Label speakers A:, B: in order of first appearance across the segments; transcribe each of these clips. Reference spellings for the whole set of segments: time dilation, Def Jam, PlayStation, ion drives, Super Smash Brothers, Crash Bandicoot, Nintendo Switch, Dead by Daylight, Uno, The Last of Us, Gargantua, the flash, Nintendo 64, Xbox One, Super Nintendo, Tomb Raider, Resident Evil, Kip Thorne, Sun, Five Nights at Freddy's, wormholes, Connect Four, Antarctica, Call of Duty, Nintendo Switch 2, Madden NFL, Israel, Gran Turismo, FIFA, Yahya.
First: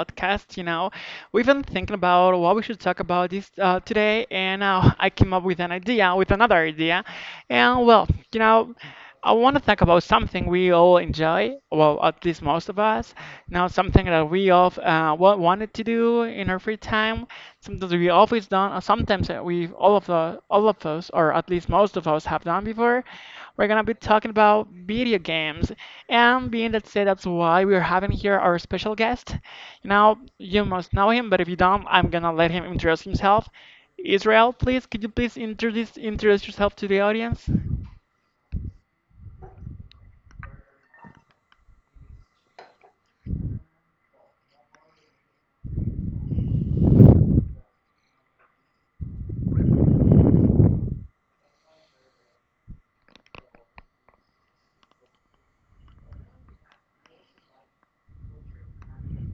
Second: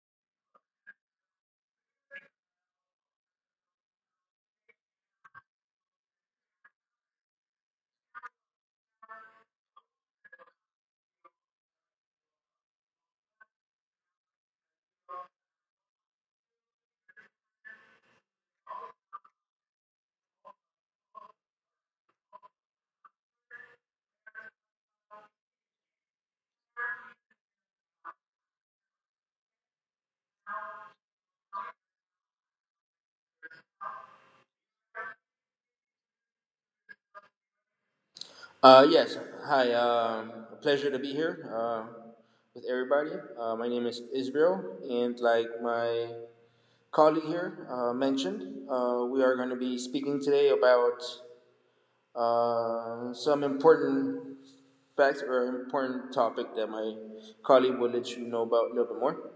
A: podcast. You know, we've been thinking about what we should talk about this today, and I came up with an idea, with another idea, and I want to talk about something we all enjoy, well, at least most of us. Now, something that we all wanted to do in our free time, something that we always done, or sometimes that we all of us, or at least most of us, have done before. We're gonna be talking about video games, and being that said, that's why we're having here our special guest. Now, you must know him, but if you don't, I'm gonna let him introduce himself. Israel, please, could you please introduce yourself to the audience?
B: Yes. Hi. Pleasure to be here with everybody. My name is Israel, and like my colleague here mentioned, we are going to be speaking today about some important facts or important topic that my colleague will let you know about a little bit more.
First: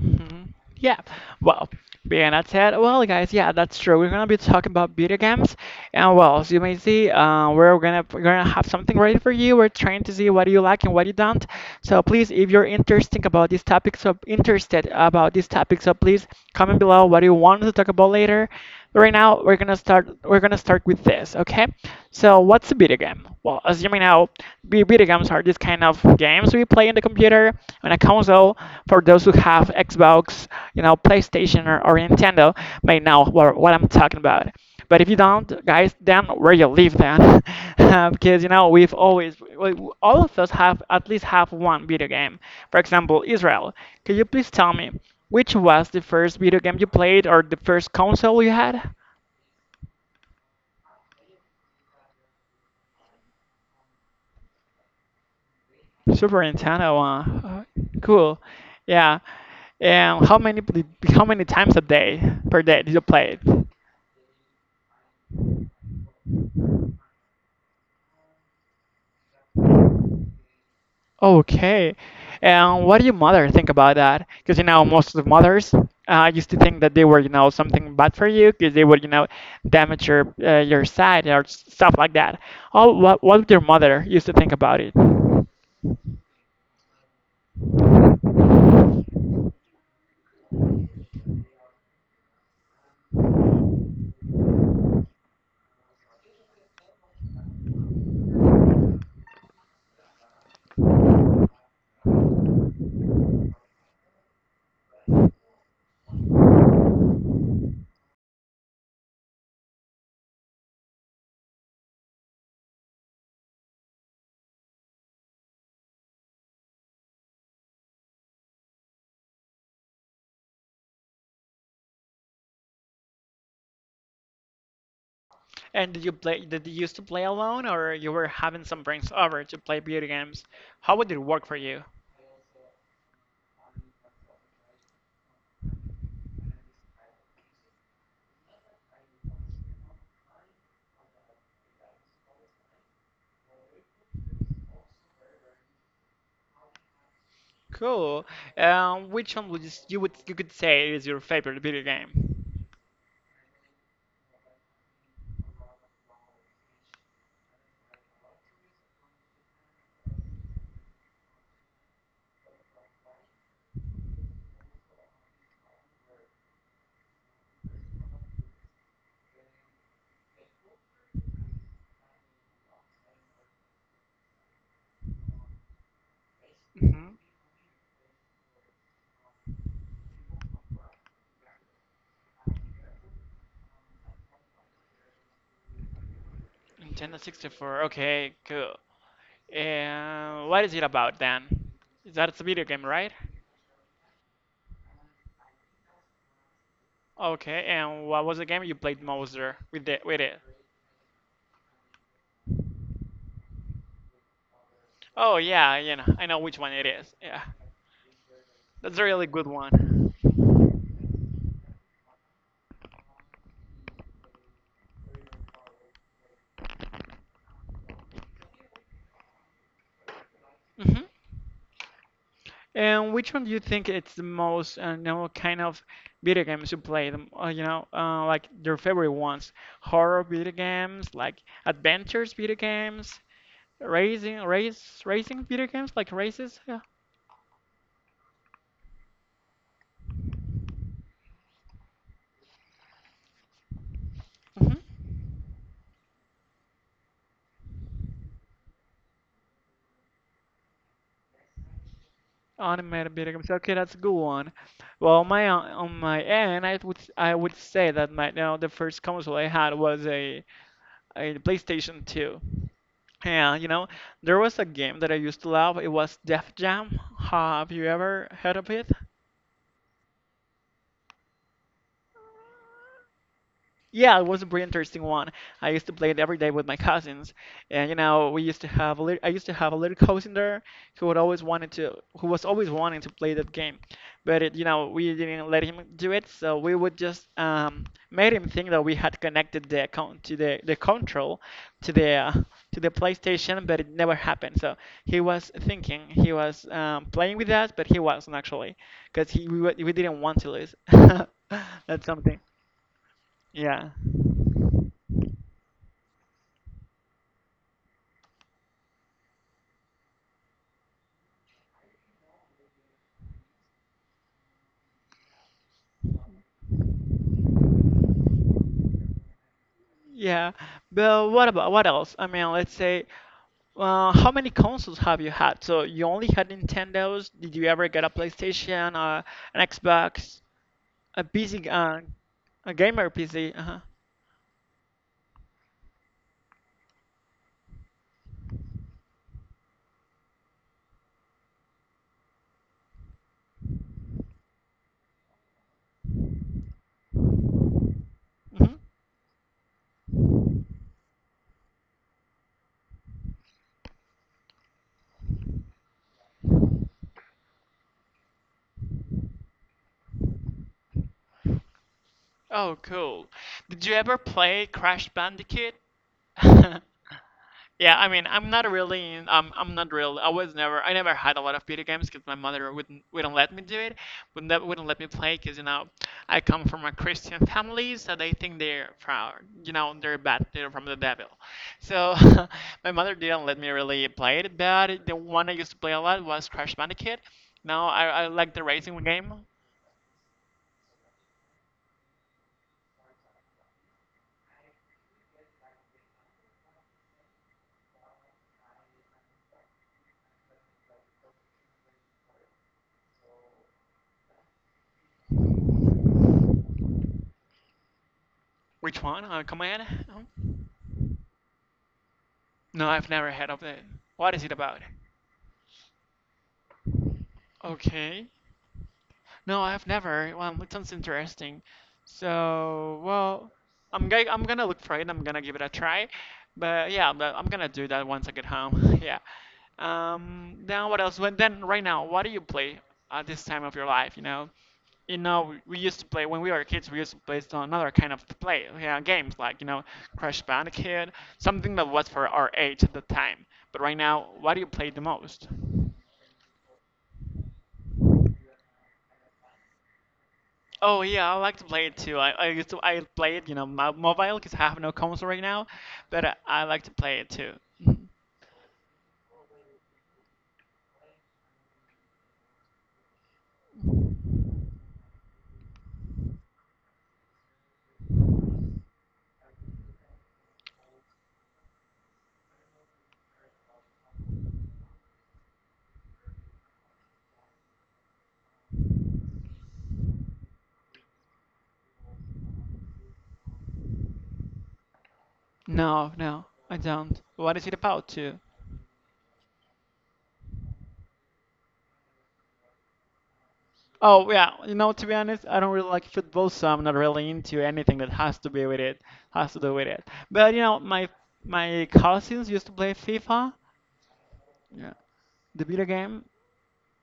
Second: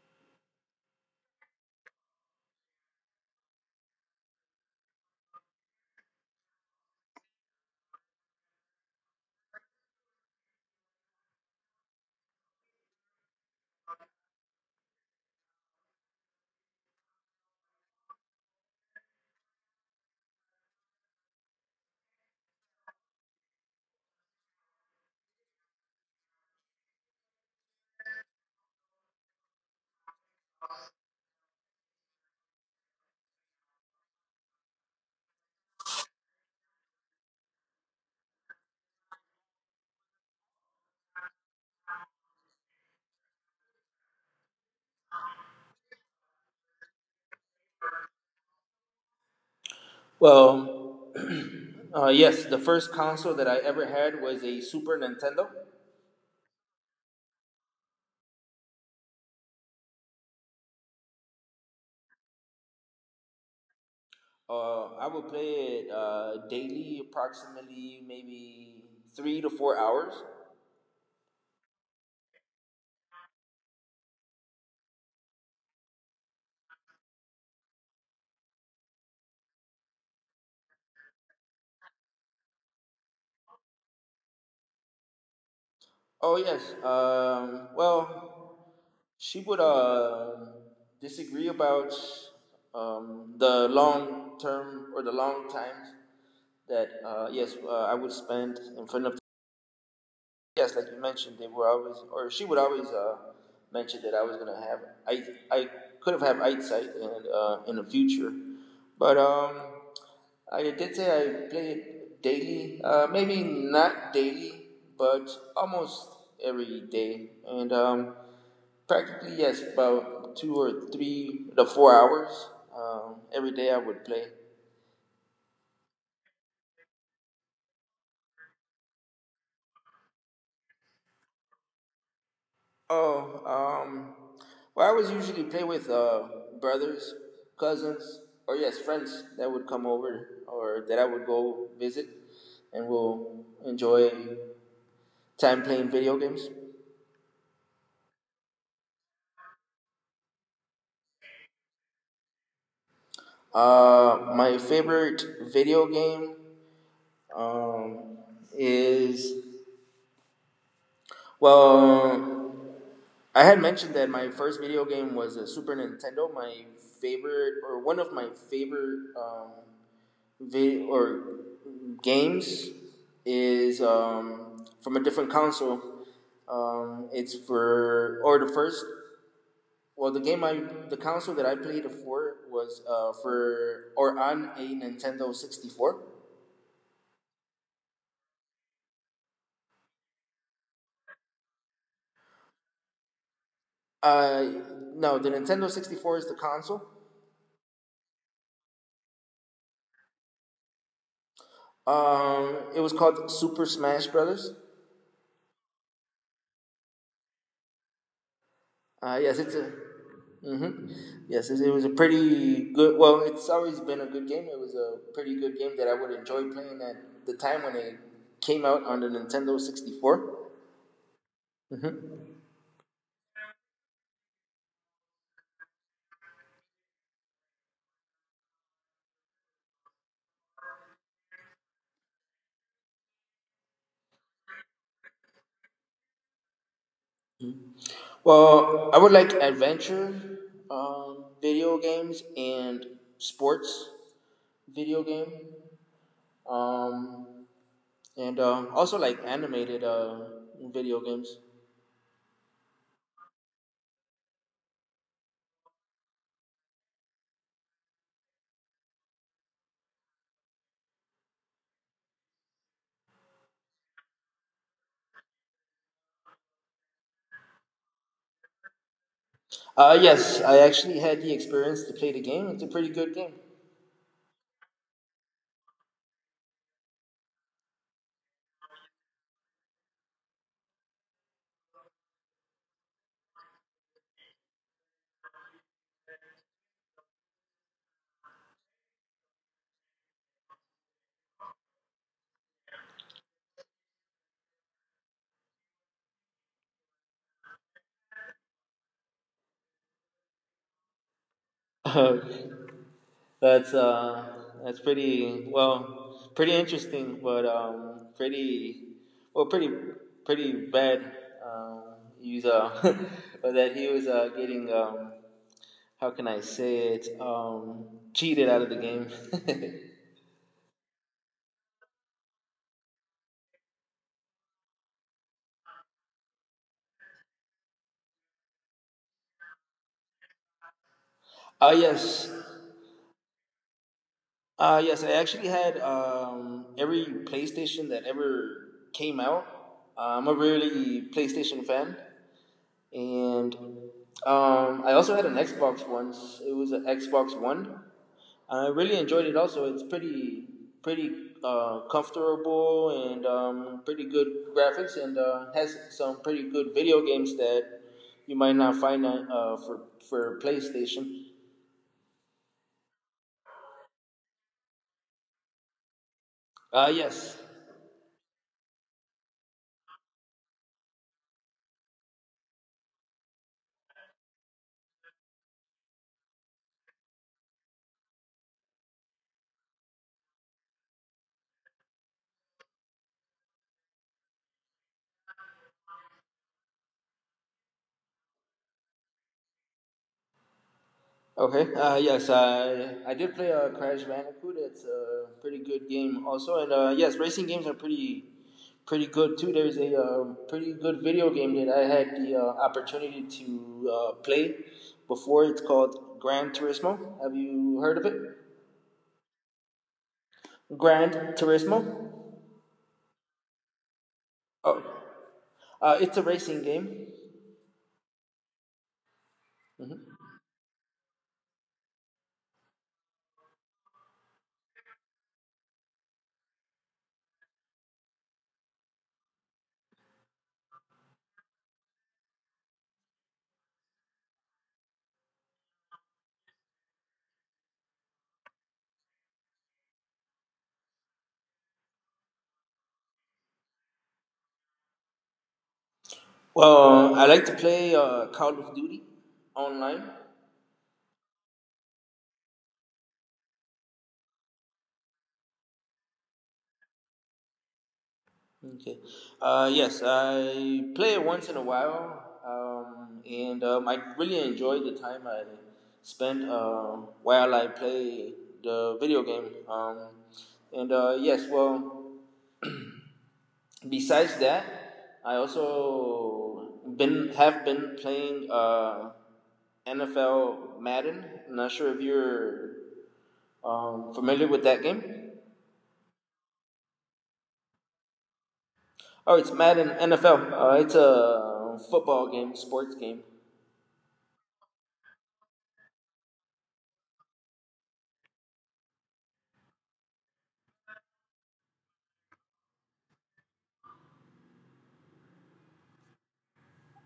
A: Mhm. Yeah. Well, being that said, well, guys, yeah, that's true. We're gonna be talking about video games, and well, as you may see, we're gonna have something ready for you. We're trying to see what you like and what you don't. So please, if you're interested about these topics, so please comment below what you want to talk about later. Right now, we're gonna start with this, okay? So what's a video game? Well, as you may know. Video games are these kind of games we play in the computer on a console. For those who have Xbox, you know, PlayStation or Nintendo, may know what I'm talking about. But if you don't, guys, then where you live then, because you know all of us have at least have one video game. For example, Israel. Could you please tell me which was the first video game you played or the first console you had?
B: Well, yes, the first console that I ever had was a Super Nintendo.
A: Super Nintendo. Cool. Yeah. And how many times a day per day do you play it?
B: I would play it daily, approximately maybe 3 to 4 hours.
A: Okay. And what do your mother think about that? Because you know most of the mothers used to think that they were, you know, something bad for you because they would, you know, damage your side or stuff like that. Oh, what your mother used to think about it?
B: Oh, yes. Well, she would disagree about the long term or the long times that yes, I would spend in front of. Yes, like you mentioned, they were always, or she would always mention that I was gonna have, I, I could have had eyesight, and in the future, but I did say I play daily, maybe not daily, but almost every day, and practically yes, about two or three, the 4 hours every day I would play.
A: And did you play? Did you used to play alone, or you were having some friends over to play video games? How would it work for you?
B: Oh, well, I was usually play with brothers, cousins, or yes, friends that would come over or that I would go visit, and we'll enjoy time playing video games.
A: Cool. Which one you would you could say is your favorite video game?
B: My favorite video game um, is, well, I had mentioned that my first video game was a Super Nintendo. My favorite, or one of my favorite vi- or games is from a different console.
A: hmm
B: It's for, or the first. Well, the console that I played it for was for or on a Nintendo 64.
A: Nintendo 64. Okay, cool. And what is it about then? That's a video game, right?
B: Uh, no, the Nintendo 64 is the console.
A: Okay, and what was the game you played most there with the with it?
B: It was called Super Smash Brothers.
A: Oh yeah, you know, I know which one it is. Yeah, that's a really
B: Yes,
A: good
B: it's a.
A: one.
B: hmm Yes, it was a pretty good. Well, it's always been a good game. It was a pretty good game that I would enjoy playing at the time when it came out on the Nintendo 64.
A: hmm
B: hmm
A: And which one do you think it's the most, you know, kind of video games you play? You know, like your favorite ones? Horror video games, like adventures video games, racing video games, like races. Yeah.
B: Well, I would like adventure video games and sports
A: Mm-hmm.
B: video game, um, and also like animated video games.
A: Animated video games. Okay, that's a good one. Well, on my end, I would say that my, you know, the first console I had was a PlayStation 2. And you know, there was a game that I used to love. It was Def Jam. Have you ever heard of it?
B: Yes, I actually had the experience to play the game. It's a pretty good game.
A: Yeah, it was a pretty interesting one. I used to play it every day with my cousins, and you know, we used to have a little cousin there who would always wanted to, who was always wanting to play that game, but you know, we didn't let him do it, so we would just made him think that we had connected the account to the control to the uh, to the PlayStation, but it never happened. So he was thinking he was playing with us, but he wasn't actually, because we didn't want to lose. That's something.
B: That's
A: Yeah.
B: uh, that's pretty, well, pretty interesting, but pretty, well, pretty bad. Um, he's that he was getting, how can I say it? Cheated out of the game.
A: Yeah, but what about what else? I mean, let's say, how many consoles have you had? So you only had Nintendos. Did you ever get a PlayStation, an Xbox, a PC,
B: Ah, yes,
A: a gamer PC? Uh-huh.
B: yes. I actually had every PlayStation that ever came out. I'm a really PlayStation fan. And I also had an Xbox once. It was an Xbox One.
A: hmm
B: I really enjoyed it. Also, it's pretty comfortable and pretty good graphics, and has some pretty good video games that you might not find for PlayStation.
A: Oh, cool. Did you ever play Crash Bandicoot?
B: Yes.
A: Yeah, I mean, I'm not real. I never had a lot of video games because my mother wouldn't let me do it, wouldn't let me play because you know, I come from a Christian family, so they think they're proud. You know, they're bad, they're from the devil. So my mother didn't let me really play it, but the one I used to play a lot was Crash Bandicoot. Now I like the racing game.
B: Okay. Yes, I did play Crash Bandicoot. It's a pretty good game, also, and yes, racing games are pretty good too. There's a pretty good video game that I had the opportunity to play before. It's called Gran Turismo. Have you heard of it?
A: Which one? Command?
B: Grand Turismo.
A: No, I've never heard of it. What is it about?
B: Oh, it's a racing game.
A: Okay. No, I've never. Well, it sounds interesting. So, well, I'm gonna look for it. I'm gonna give it a try. But yeah, I'm gonna do that once I get home. Yeah. Then what else? When then right now, what do you play at this time of your life? You know, we used to play when we were kids. We used to play some another kind of play, yeah, games like, you know, Crash Bandicoot, something that was for our age at the time. But right now, what do you play the most?
B: Well, I like to play Call of Duty online.
A: Oh yeah, I like to play it too. I used to I play it, you know, mobile because I have no console right now, but I like to play it too. Mhm.
B: Okay. Yes, I play it once in a while, and I really enjoy the time I spent while I play the video game. And yes, well, besides that, I also been have been playing NFL Madden. I'm not sure if you're familiar with that game.
A: No, no, I don't. What is it about too?
B: Oh, it's Madden NFL. It's a football game, sports game.
A: Oh yeah, you know, to be honest, I don't really like football, so I'm not really into anything that has to be with it, has to do with it. But you know, my cousins used to play FIFA, yeah, the video game,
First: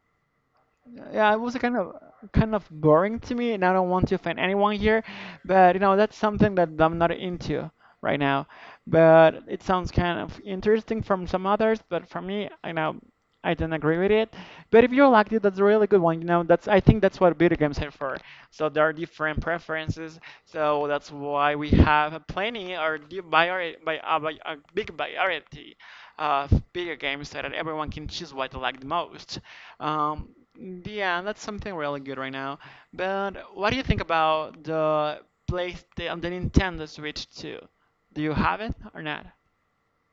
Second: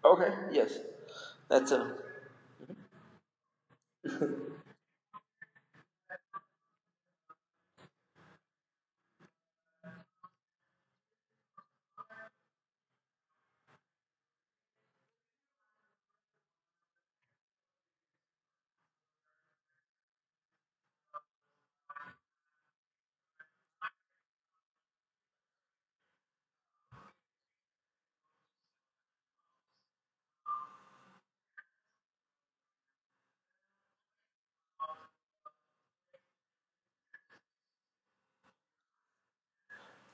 B: Okay, yes.
A: yeah, it was
B: That's a
A: kind of boring to me, and I don't want to offend anyone here, but you know that's something that I'm not into right now. But it sounds kind of interesting from some others, but for me, you know, I don't agree with it. But if you liked it, that's a really good one. You know, that's I think that's what video games are for. So there are different preferences. So that's why we have plenty or di- vari- by a big variety of video games so that everyone can choose what they like the most. Yeah, that's something really good right now. But what do you think about the Nintendo Switch 2? Do you have it or not?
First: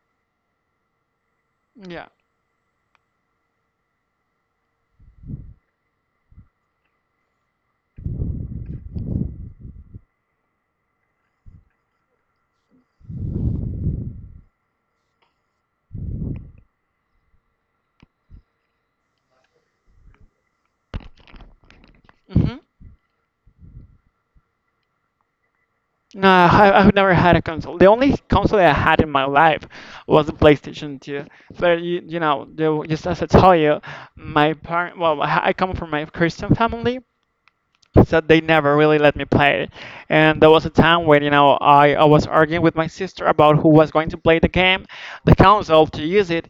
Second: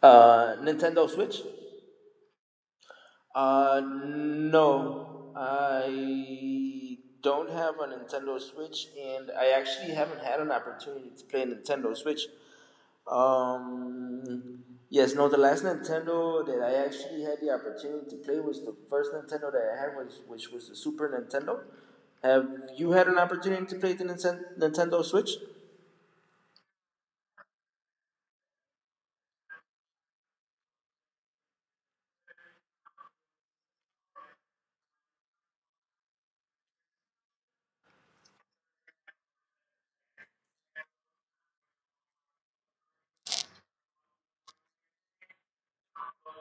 B: Nintendo Switch.
A: Yeah.
B: No, I don't have a Nintendo Switch, and I actually haven't had an opportunity to play Nintendo Switch. Um, yes, no, the last Nintendo that I actually had the opportunity to play was the first Nintendo that I had, was, which was the Super Nintendo. Have
A: Mm-hmm.
B: you had an opportunity to play the Nintendo Switch?
A: No, I've never had a console. The only console I had in my life was the PlayStation 2. But you know, just as I tell you, I come from my Christian family, so they never really let me play it. And there was a time when you know I was arguing with my sister about who was going to play the game, the console to use it,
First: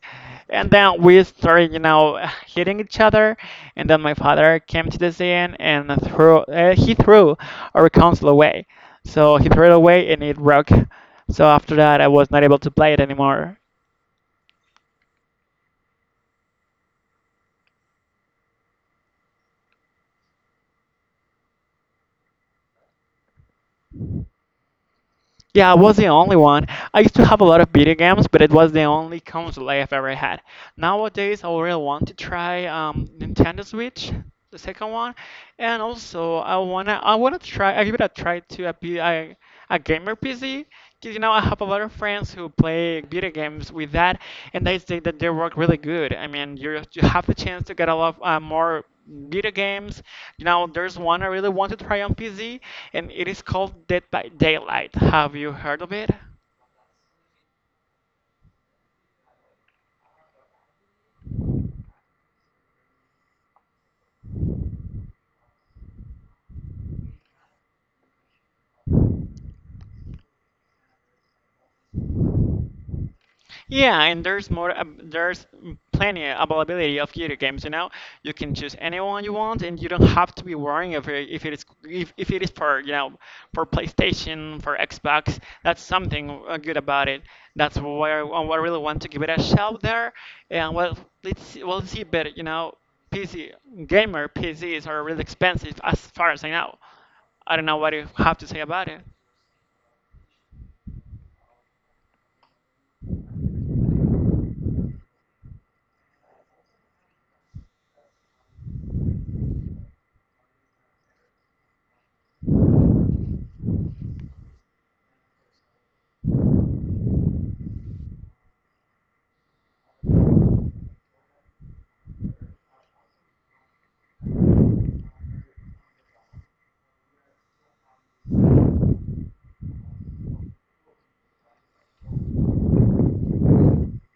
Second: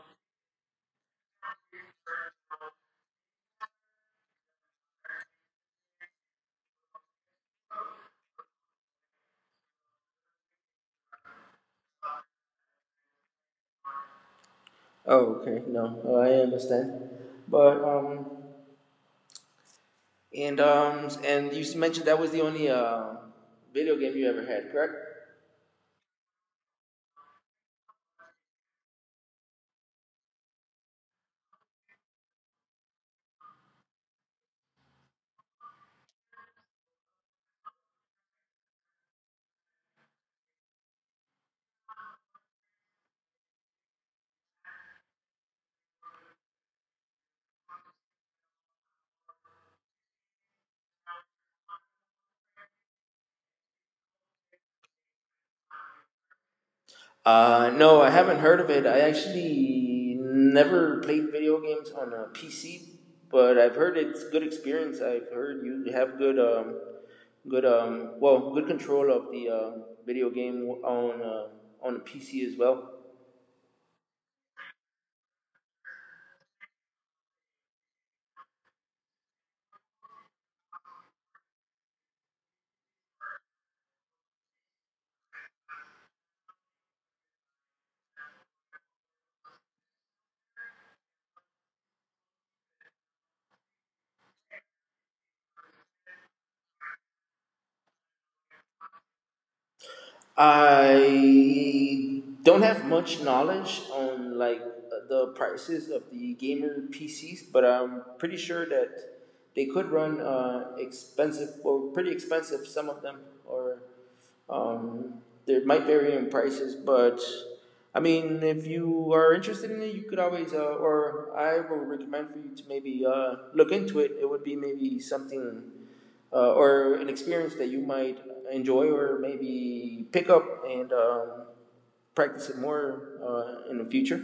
A: and then we started, you know, hitting each other. And then my father came to the scene and threw he threw our console away. So he threw it away and it broke. So after that, I was not able to play it anymore.
B: Oh, okay. No, I understand. But and you mentioned that was the only video game you ever had, correct?
A: Yeah, I was the only one. I used to have a lot of video games, but it was the only console I've ever had. Nowadays, I really want to try Nintendo Switch, the second one, and also I wanna try I give it a try to a gamer PC, because you know I have a lot of friends who play video games with that, and they say that they work really good. I mean, you have the chance to get a lot more video games. Now there's one I really want to try on PC, and it is called Dead by Daylight. Have you heard of it?
B: No, I haven't heard of it. I actually never played video games on a PC, but I've heard it's good experience. I've heard you have good good well, good control of the video game on a PC as well.
A: Yeah, and there's more. Ab There's plenty availability of video games. You know, you can choose anyone you want, and you don't have to be worrying if it is if it is for, you know, for PlayStation for Xbox. That's something good about it. That's where I really want to give it a shout there. And well, let's see, we'll see. But you know, PC gamer PCs are really expensive as far as I know. I don't know what you have to say about it.
B: I don't have much knowledge on, like, the prices of the gamer PCs, but I'm pretty sure that they could run expensive or pretty expensive. Some of them, or um, they might vary in prices, but I mean, if you are interested in it, you could always, or I would recommend for you to maybe look into it. It would be maybe something, or an experience that you might enjoy or maybe pick up and practice it more in the future.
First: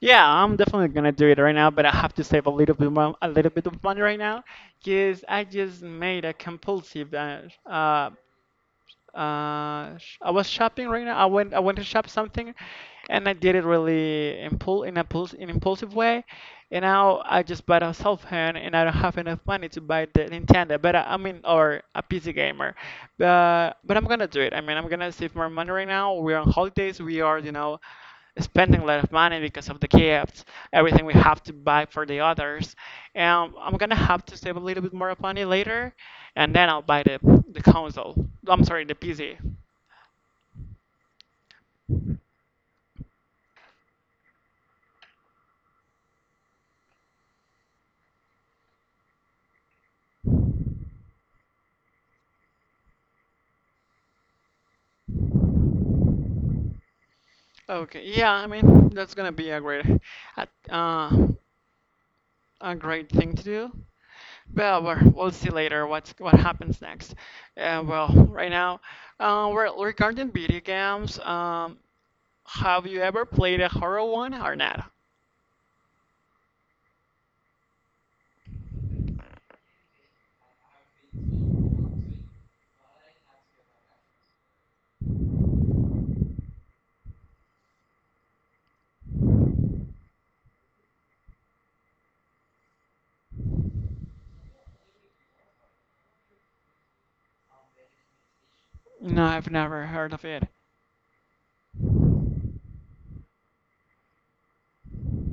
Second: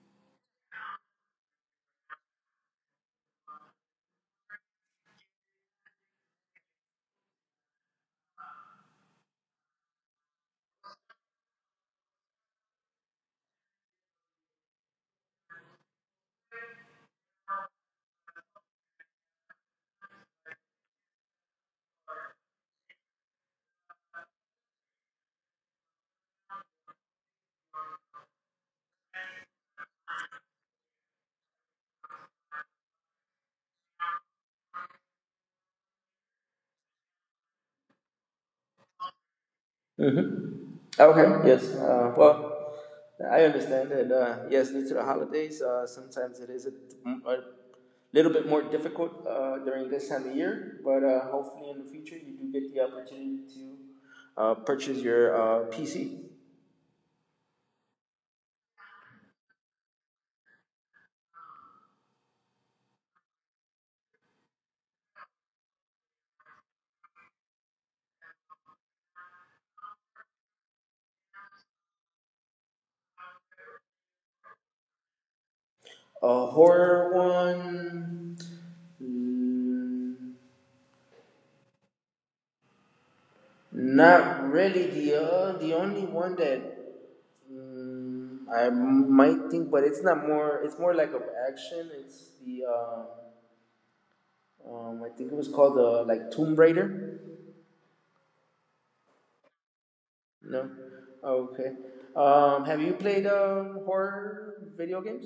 A: Yeah, I'm definitely gonna do it right now, but I have to save a little bit more, a little bit of money right now, because I just made a compulsive. Uh, I was shopping right now. I went to shop something, and I did it really impul in a puls in impulsive way, and now I just bought a cell phone, and I don't have enough money to buy the Nintendo, but I mean, or a PC gamer, but I'm gonna do it. I mean, I'm gonna save more money right now. We're on holidays. We are, spending a lot of money because of the gifts, everything we have to buy for the others. And I'm gonna have to save a little bit more of money later, and then I'll buy the console. I'm sorry, the PC.
B: Mm-hmm. Okay. Yes. Well, I understand that. Yes, due to the holidays, sometimes it is a little bit more difficult during this time of year. But hopefully, in the future, you do get the opportunity to purchase your PC.
A: Okay, yeah, I mean that's gonna be a- uh, a great thing to do. Well, we'll see later what's what happens next. Well, right now, regarding video games, have you ever played a horror one or not?
B: A horror one. mm, Not really. The only one that I might think, but it's not more. It's more like of action. It's the I think it was called like Tomb Raider.
A: No, I've never heard of it.
B: No, oh, okay. Have you played horror video games?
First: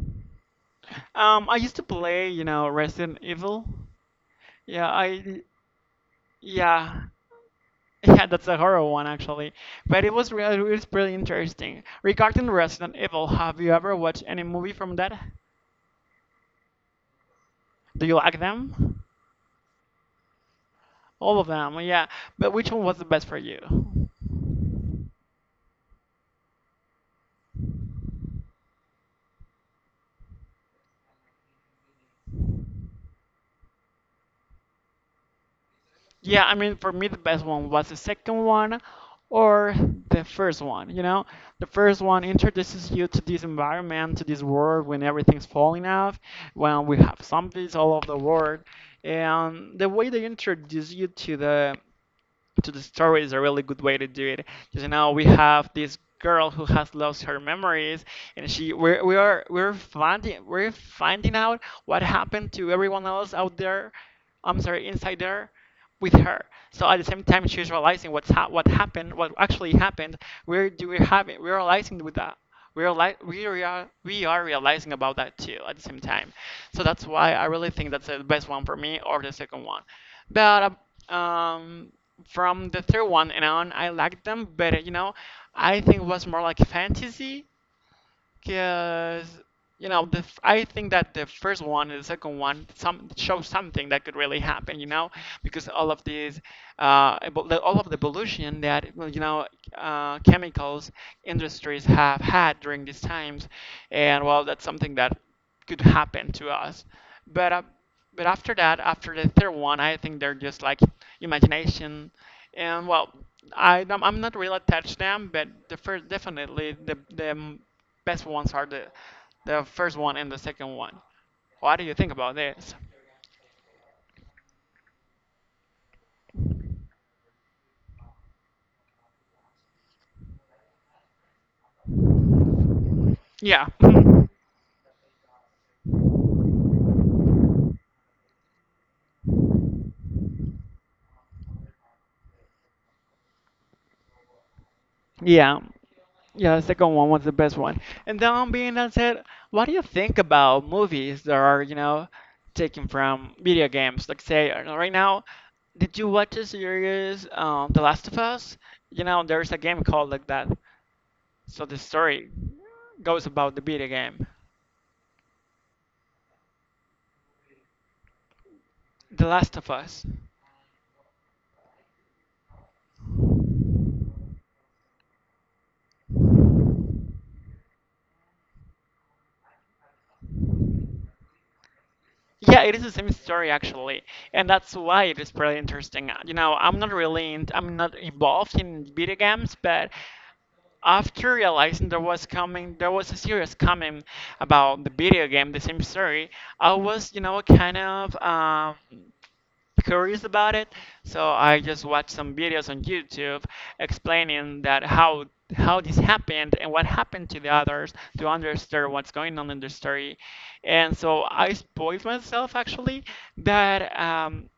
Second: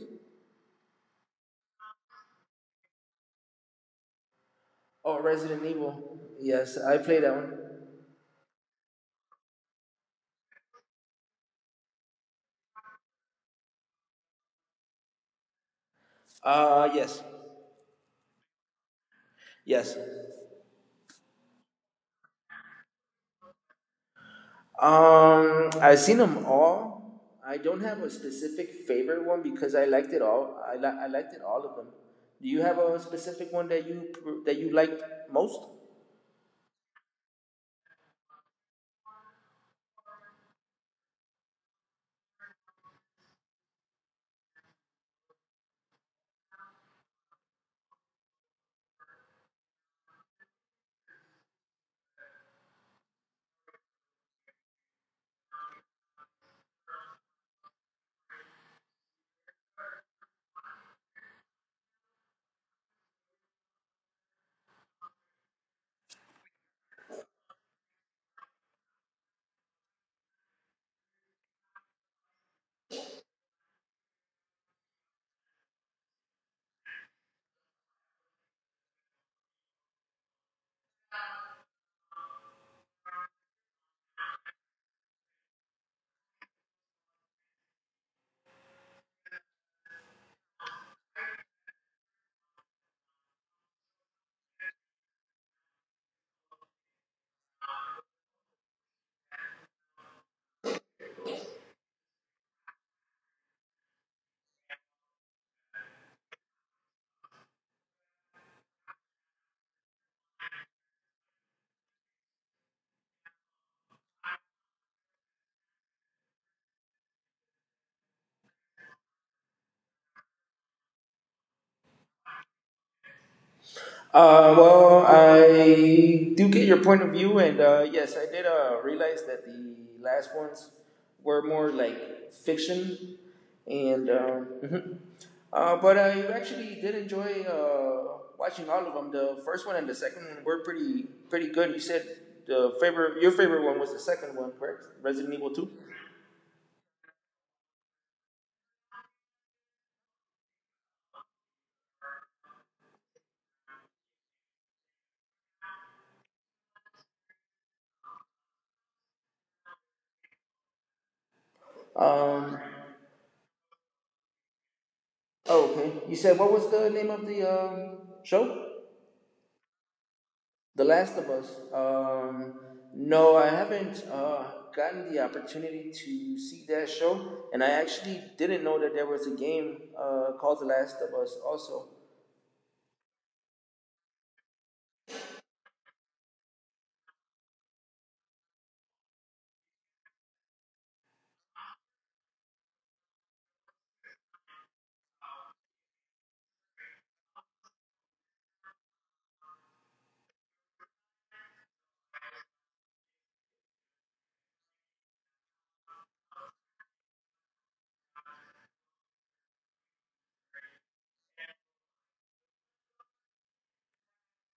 A: I used to play, you know, Resident Evil. Yeah,
B: Oh,
A: I,
B: Resident Evil. Yes, I
A: yeah,
B: played that one.
A: yeah, that's a horror one actually. But it was pretty interesting. Regarding Resident Evil, have you ever watched any movie from that?
B: Yes,
A: Do you like them?
B: yes.
A: All of them, yeah. But which one was the best for you?
B: I've seen them all. I don't have a specific favorite one because I liked it all. I liked it all of them. Do you have a specific one that you liked most?
A: Yeah, I mean, for me, the best one was the second one or the first one. You know, the first one introduces you to this environment, to this world when everything's falling off, when we have zombies all over the world. And the way they introduce you to the story is a really good way to do it. Because now we have this girl who has lost her memories, and she we're we are we're finding out what happened to everyone else out there. I'm sorry, inside there, with her. So at the same time, she's realizing what happened, what actually happened. Where do we have it? We're realizing with that. We are realizing about that too at the same time. So that's why I really think that's the best one for me or the second one. But uh, um, from the third one and on, I liked them, but you know, I think it was more like fantasy because you know, I think that the first one and the second one some show something that could really happen. You know, because all of these, all of the evolution that well, you know, chemicals industries have had during these times, and well, that's something that could happen to us. But uh, but after that, after the third one, I think they're just like imagination, and well, I'm not really attached to them, but the first definitely the best ones are the first one and the second one. What do you think about this?
B: Well, I do get your point of view, and yes, I did realize that the last ones were more like fiction,
A: Yeah.
B: and mhm. But I actually did enjoy watching all of them. The first one and the second one were pretty good. You said the favorite, your favorite one was the second one, correct? Resident Evil
A: Yeah.
B: Two.
A: Yeah, the second one was the best one. And then being that said, what do you think about movies that are, you know, taken from video games? Like say right now, did you watch the series The Last of Us? You know, there's a game called like that. So the story
B: Um,
A: goes about the video game.
B: oh, okay. You said, what was the name of the um, show?
A: The Last of Us.
B: The Last of Us. Um, no, I haven't gotten the opportunity to see that show, and I actually didn't know that there was a game called The Last of Us. Also,
A: Yeah, it is the same story actually, and that's why it is pretty interesting. You know, I'm not involved in video games, but after realizing there was coming, there was a series coming about the video game, the same story. I was, you know, kind of. Curious about it, so I just watched some videos on YouTube explaining that how this happened and what happened to the others to understand what's going on in the story. And so I spoiled myself actually that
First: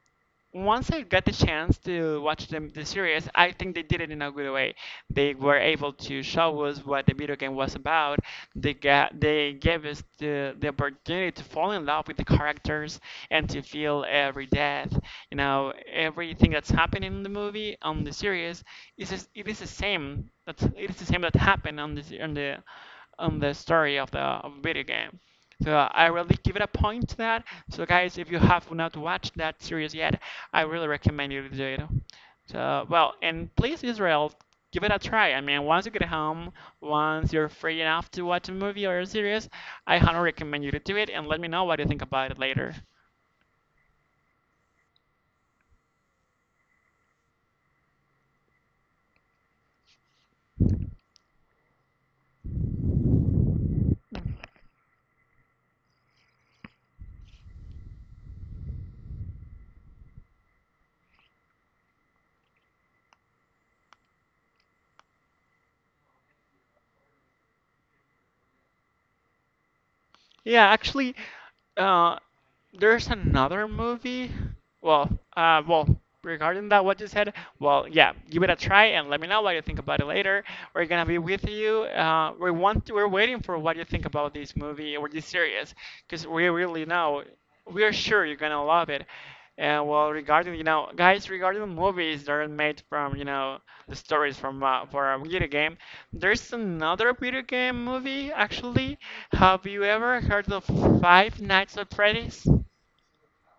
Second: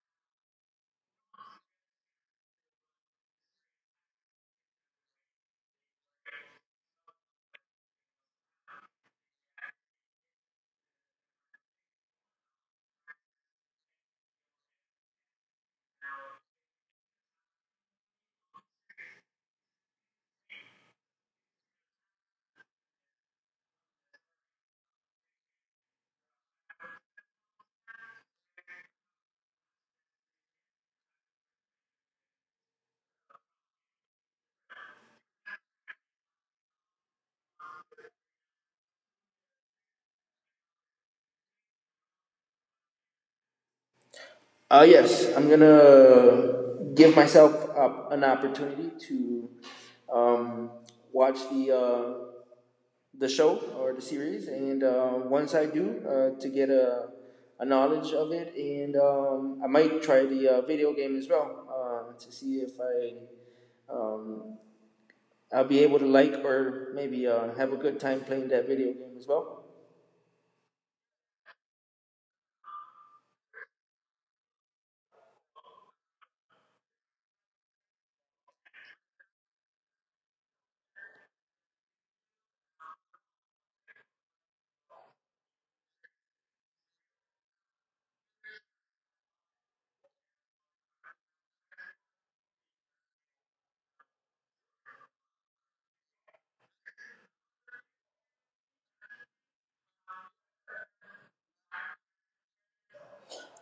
A: once I got the chance to watch the series, I think they did it in a good way. They were able to show us what the video game was about. They gave us the opportunity to fall in love with the characters and to feel every death. You know, everything that's happening in the movie on the series is just- it is the same. That's it is the same that happened on the se- on the story of the of video game. So I really give it a point to that. So guys, if you have not watched that series yet, I really recommend you to do it. So well, and please Israel, give it a try. I mean, once you get home, once you're free enough to watch a movie or a series, I highly recommend you to do it and let me know what you think about it later.
B: yes, I'm gonna give myself up an opportunity to um, watch uh, the show or the series, and once I do, to get a knowledge of it, and I might try the video game as well to see if I'll be able to like, or maybe have a good time playing that video game as well.
A: Yeah, actually, uh, there's another movie. Well, well, regarding that, what you said, well, yeah, give it a try and let me know what you think about it later. We're gonna be with you. We're waiting for what you think about this movie or this series, because we really know, we're sure you're gonna love it. And well, regarding you know, guys, regarding the movies that are made from you know the stories from for a video game, there's another video game movie, actually. Have you ever heard of Five Nights at Freddy's? And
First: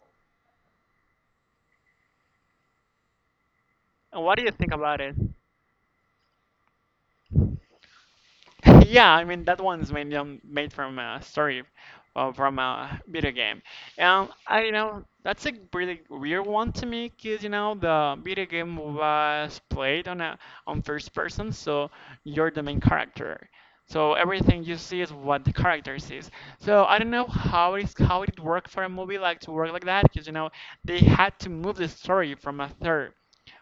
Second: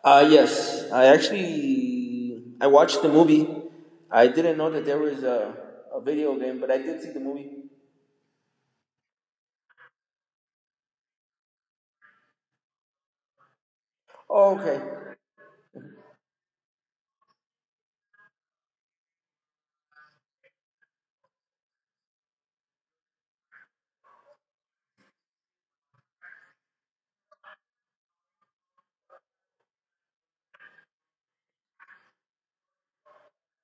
B: Yes, I actually I watched the movie. I
A: what do you
B: didn't know
A: think
B: that there
A: about it?
B: was a video game, but I did see the movie.
A: Yeah, I mean that one's made made from a story, from a video game.
B: Oh,
A: I you know
B: okay.
A: that's a really weird one to me because you know the video game was played on a on first person, so you're the main character. So everything you see is what the character sees. So I don't know how it worked for a movie like to work like that, because you know they had to move the story from a third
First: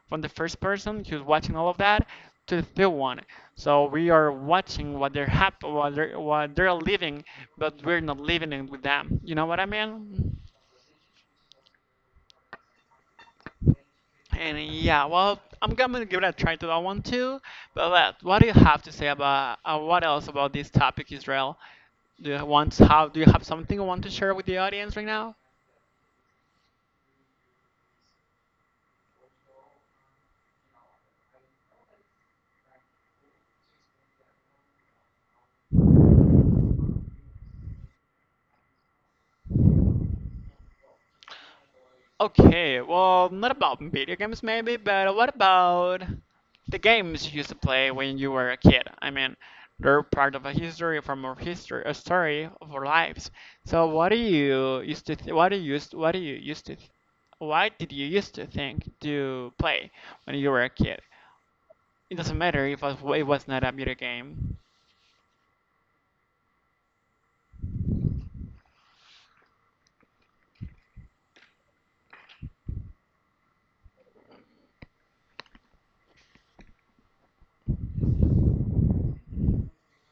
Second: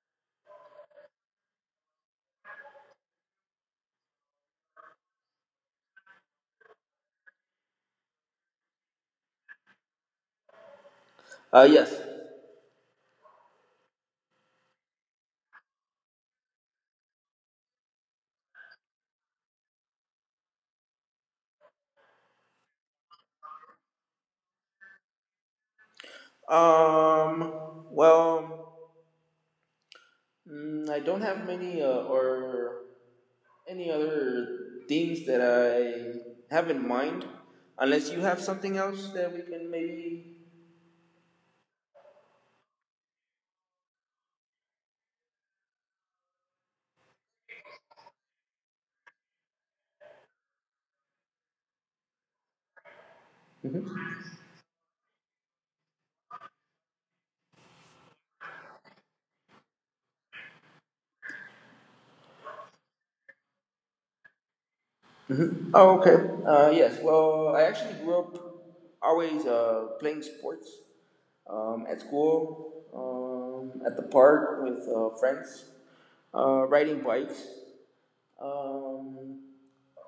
A: from the first person who's watching all of that to the third one. So we are watching what they're happy, what they're living, but we're not living it with them. You know what I mean?
B: Yes.
A: And yeah, well, I'm gonna give it a try to that one too. But let- what do you have to say about what else about this topic, Israel? Do you want how do you have something you want to share with the audience right now?
B: Um. Well, I don't have many, or any other things that I have in mind, unless you have something else that we can maybe.
A: Okay, well, not about video games maybe, but what about the games you used to play when you were a kid? I mean, they're part of a history from our history, a story of our lives. So what do you used to, th- what do you used, what do you used to, what did you used to think to play when you were a kid? It doesn't matter if it was not a video game.
B: Oh, okay. Yes. Well, I actually grew up always playing sports, at school, at the park with friends, riding bikes. Um,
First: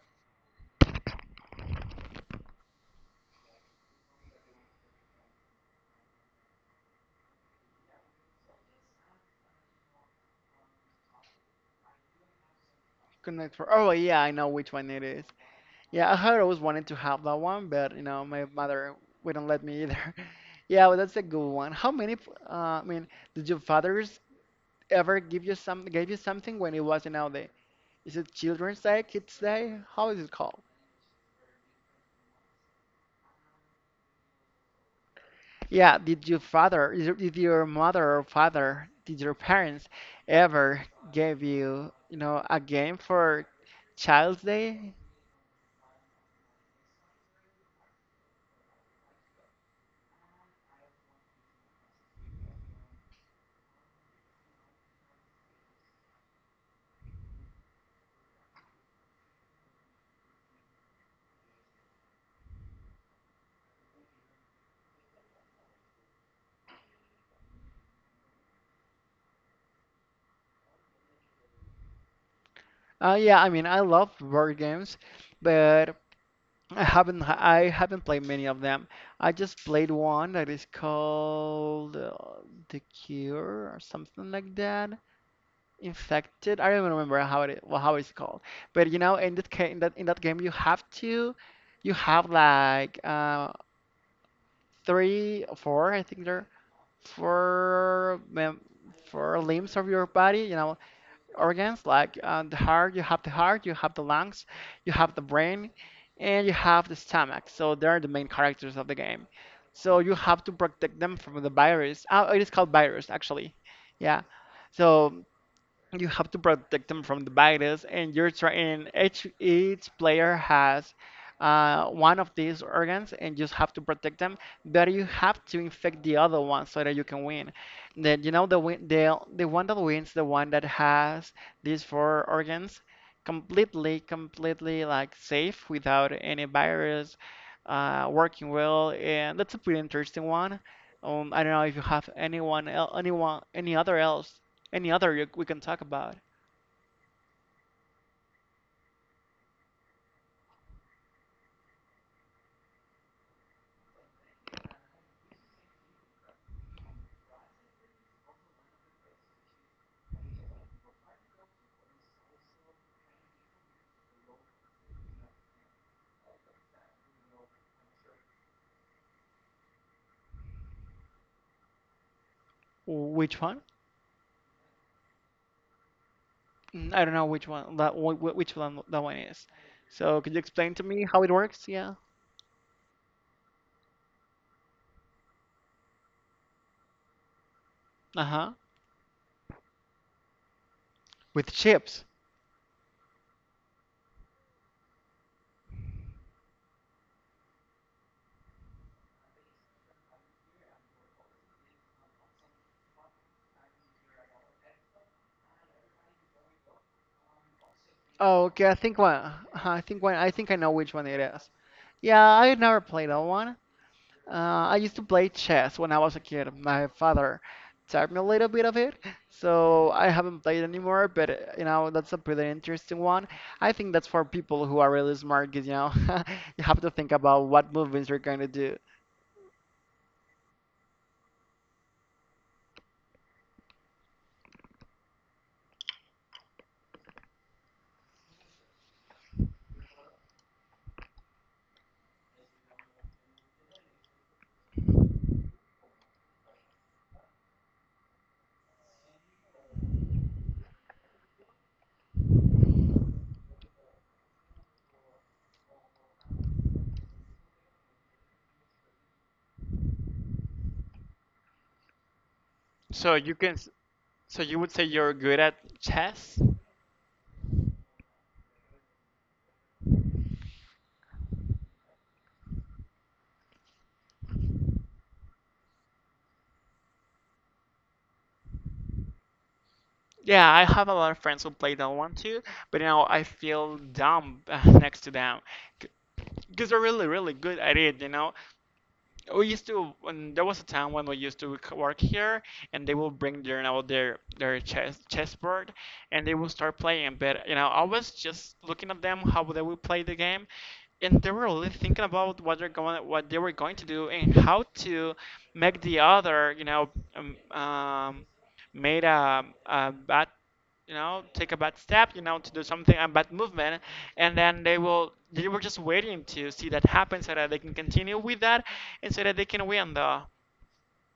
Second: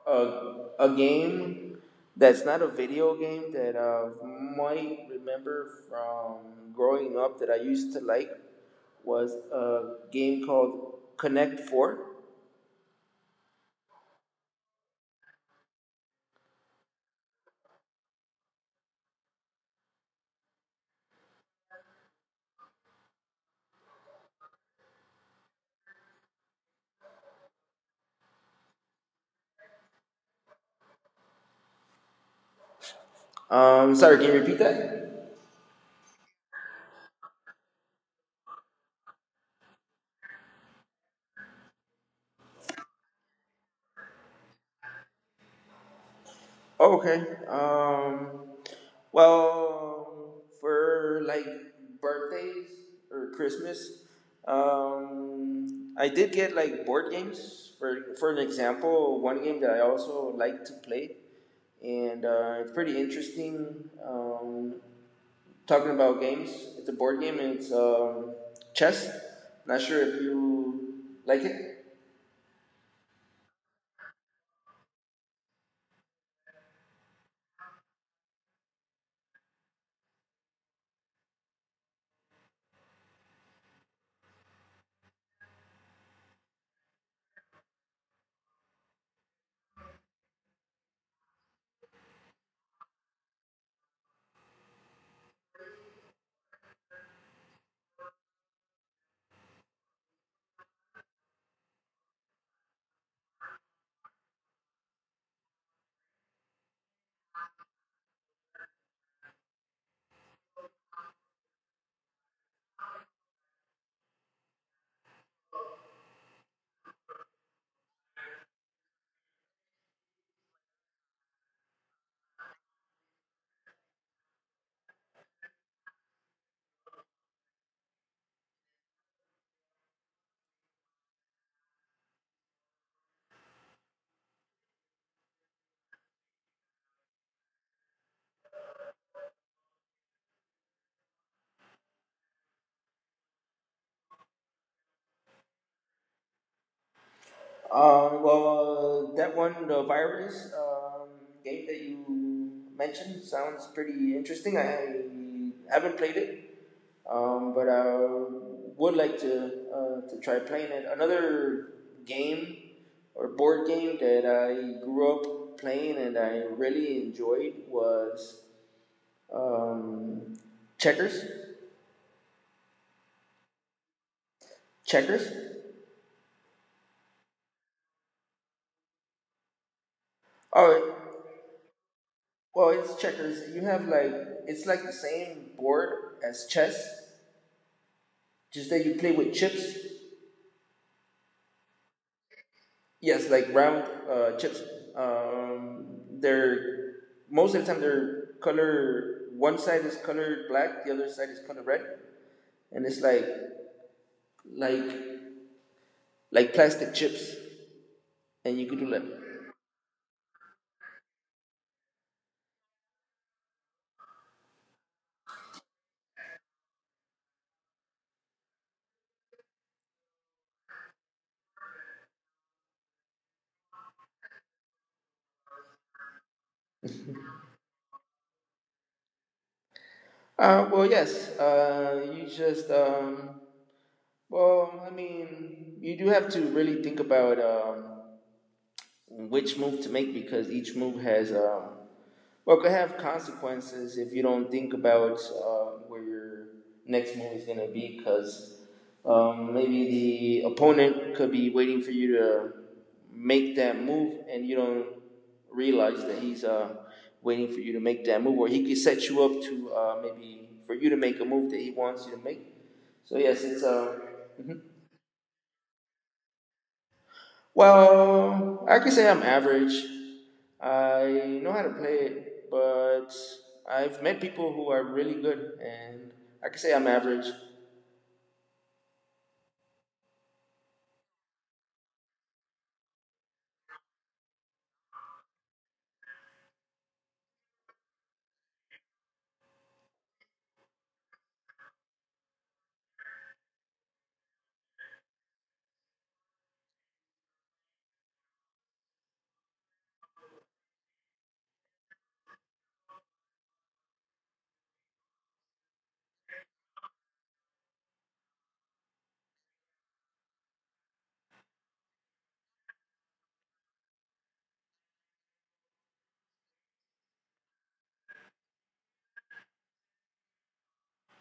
B: a game that's not a video game that I might remember from growing up that I used to like was a game called Connect Four.
A: Connect for. Oh yeah, I know which one it is. Yeah, I had always wanted to have that one, but you know, my mother wouldn't let me either. Yeah, well, that's a good one. I mean, did your fathers ever give you some? Gave you something when it was, you know, the is it Children's Day, Kids Day? How is it called?
B: Sorry, can you repeat that?
A: Yeah, did your mother or father, did your parents ever give you, you know, a game for Child's Day?
B: Oh, okay. Well, for, like, birthdays or Christmas, I did get, like, board games. For an example, one game that I also like to play, and it's pretty interesting. Talking about games, it's a board game, and it's chess. Not sure if you like it.
A: Yeah, I mean, I love board games, but I haven't played many of them. I just played one that is called The Cure or something like that. Infected. I don't even remember how it well, how it's called. But you know, in that ca- in that game, you have to you have like three or four, I think there, four mem- four limbs of your body. You know, organs like the heart. You have the heart, you have the lungs, you have the brain, and you have the stomach. So they are the main characters of the game. So you have to protect them from the virus. It is called virus actually. Yeah. So you have to protect them from the virus and you're trying each player has one of these organs and you just have to protect them but you have to infect the other one so that you can win then you know the one that wins the one that has these four organs completely like safe without any virus working well and that's a pretty interesting one I don't know if you have anyone any other else any other we can talk about?
B: Well, that one, the virus game that you mentioned, sounds pretty interesting. I haven't played it, but I would like to, to try playing it. Another game or board game that I grew up playing and I really enjoyed was um, checkers.
A: Which one?
B: Checkers.
A: Mm, I don't know which one that one is. So could you explain to me how it
B: Oh,
A: works? Yeah.
B: well, it's checkers. You have, like, it's like the same board as chess.
A: Uh huh.
B: Just that you play with chips.
A: With chips.
B: Yes, like round chips. They're, most of the time they're color. One side is colored black, the other side is colored red, and it's like, like like plastic chips,
A: Oh,
B: and
A: okay.
B: you
A: I
B: could do
A: think
B: that.
A: one. Uh-huh, I think one. I think I know which one it is. Yeah, I never played that one. I used to play chess when I was a kid. My father taught me a little bit of it, so I haven't played anymore. But that's a pretty interesting one. I think that's for people who are really smart, 'cause, you know, you have to think about what movements you're going to do.
B: Well, yes. You just, well, I mean, you do have to really think about which move to make, because each move has, well, could have consequences if you don't think about where your next move is gonna be, because maybe the opponent could be waiting for you to make that move and you don't realize that he's, waiting for you to make that move, or he could set you up to, maybe for you to make a move that he wants you to make. So
A: So you
B: yes,
A: can,
B: it's
A: s- so
B: mhm.
A: you would say you're good at chess?
B: Well, I can say I'm average. I know how to play it, but I've met people who are really good, and I can say I'm average.
A: Yeah, I have a lot of friends who play that one too, but now I feel dumb next to them because they're really, really good at it. We used to When there was a time when we used to work here, and they will bring their now their chess chessboard, and they will start playing. But you know I was just looking at them how they will play the game, and they were really thinking about what they were going to do, and how to make the other um, um made a bad, take a bad step, to do something, a bad movement. And then they were just waiting to see that happen so that they can continue with that, and so that they can win the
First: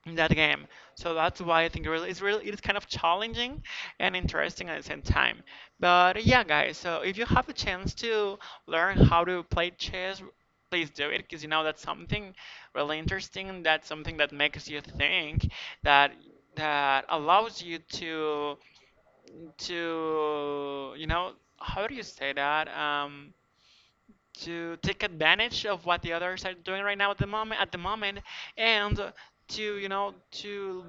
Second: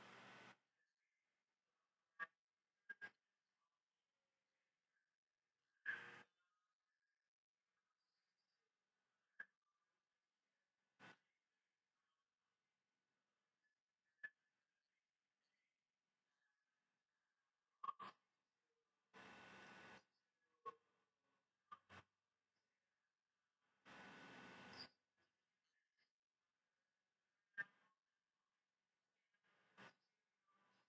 A: in that game. So that's why I think really it's kind of challenging and interesting at the same time. But yeah guys, so if you have a chance to learn how to play chess, please do it, because you know, that's something really interesting, that's something that makes you think, that that allows you to to you know how do you say that, to take advantage of what the others are doing right now, at the moment, and to you know to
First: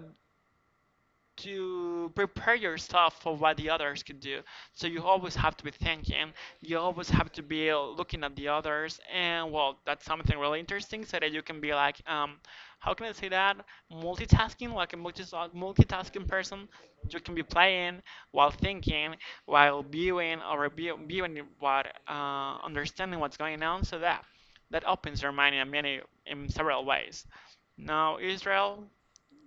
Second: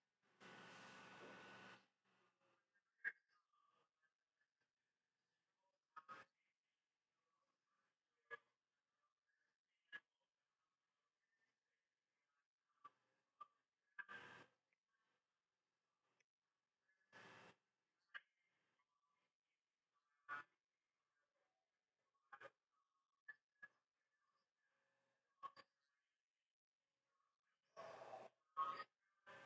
A: to prepare yourself for what the others could do. So you always have to be thinking, you always have to be looking at the others, and well, that's something really interesting, so that you can be like, how can I say that, multitasking, like a multitasking person. You can be playing while thinking, while viewing what, understanding what's going on. So that that opens your mind in many, in several ways. Now, Israel,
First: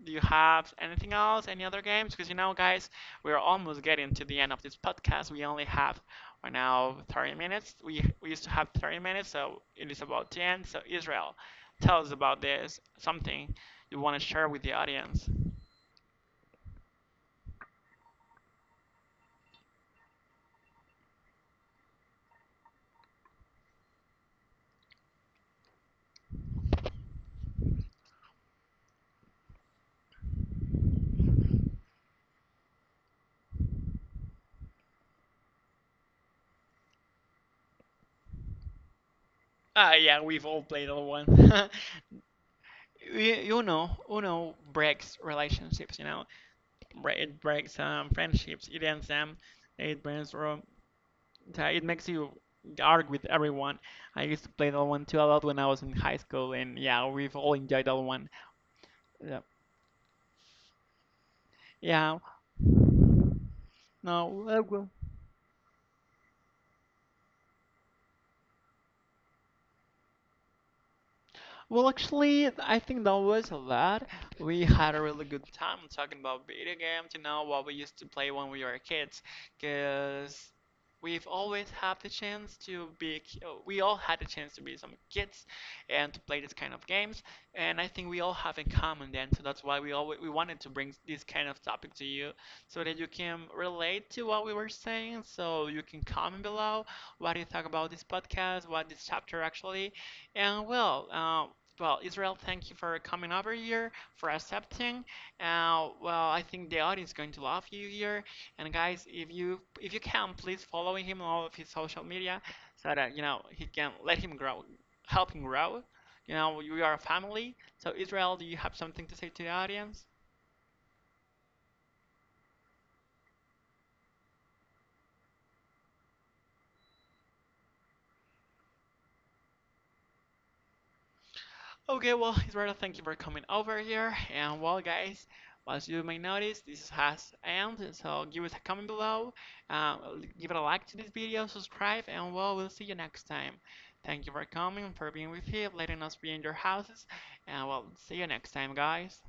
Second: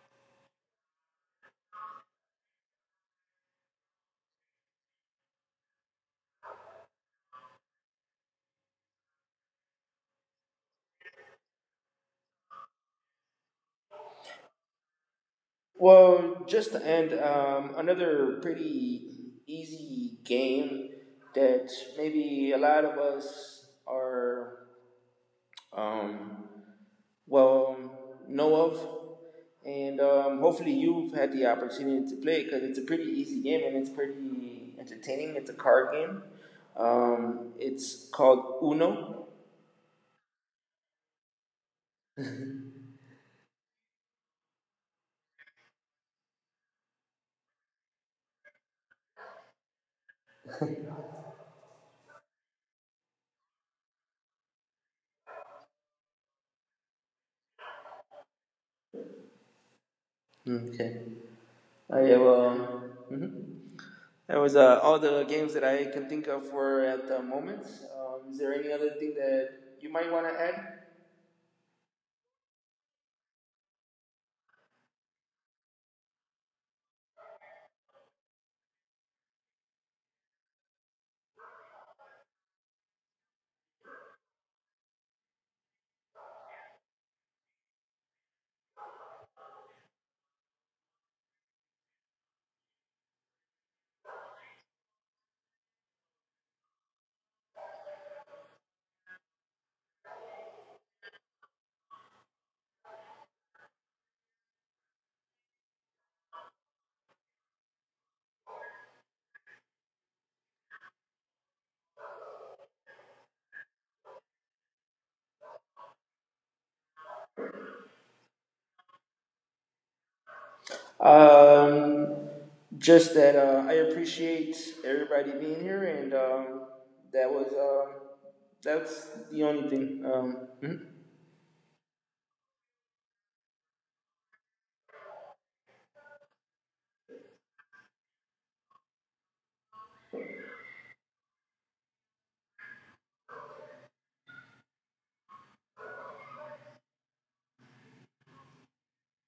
A: do you have anything else? Any other games? Because you know, guys, we're almost getting to the end of this podcast. We only have right now 30 minutes. We used to have 30 minutes, so it is about the end. So Israel, tell us about this. Something you want to share with the audience.
B: Well, just to end, another pretty easy game that maybe a lot of us are, um, well um, know of. And hopefully you've had the opportunity to play it because it's a pretty easy game and it's pretty entertaining. It's a card game. It's called Uno.
A: Ah, yeah, we've all played that one. You know, Uno breaks relationships. You know, it breaks friendships. It ends them. It breaks. rom- It makes you argue with everyone. I used to play that one too a lot when I was in high school, and yeah, we've all enjoyed that one. Yeah,
B: Okay. I
A: yeah.
B: have mhm.
A: No,
B: That was
A: well,
B: all the games that I can think of for at the moment. Is there any other thing that you might want to add?
A: Well, actually, I think that was a lot. We had a really good time talking about video games, you know, what we used to play when we were kids. Because we've always had the chance to we all had the chance to be some kids and to play this kind of games. And I think we all have in common then. So that's why we wanted to bring this kind of topic to you so that you can relate to what we were saying. So you can comment below what do you think about this podcast, what this chapter actually. And well, uh, well, Israel, thank you for coming over here, for accepting. Well, I think the audience is going to love you here. And guys, if you can, please follow him on all of his social media, so that you know, he can let him grow, help him grow. You know, we are a family. So Israel, do you have something to say to the audience?
B: Um, just that I appreciate everybody being here, and that was uh, that's the only thing. Mhm.
A: Okay, well, Israel, thank you for coming over here. And well, guys, as you may notice, this has ended. So give us a comment below, uh, give it a like to this video, subscribe, and well, we'll see you next time. Thank you for coming, for being with you, letting us be in your houses, and well, see you next time, guys.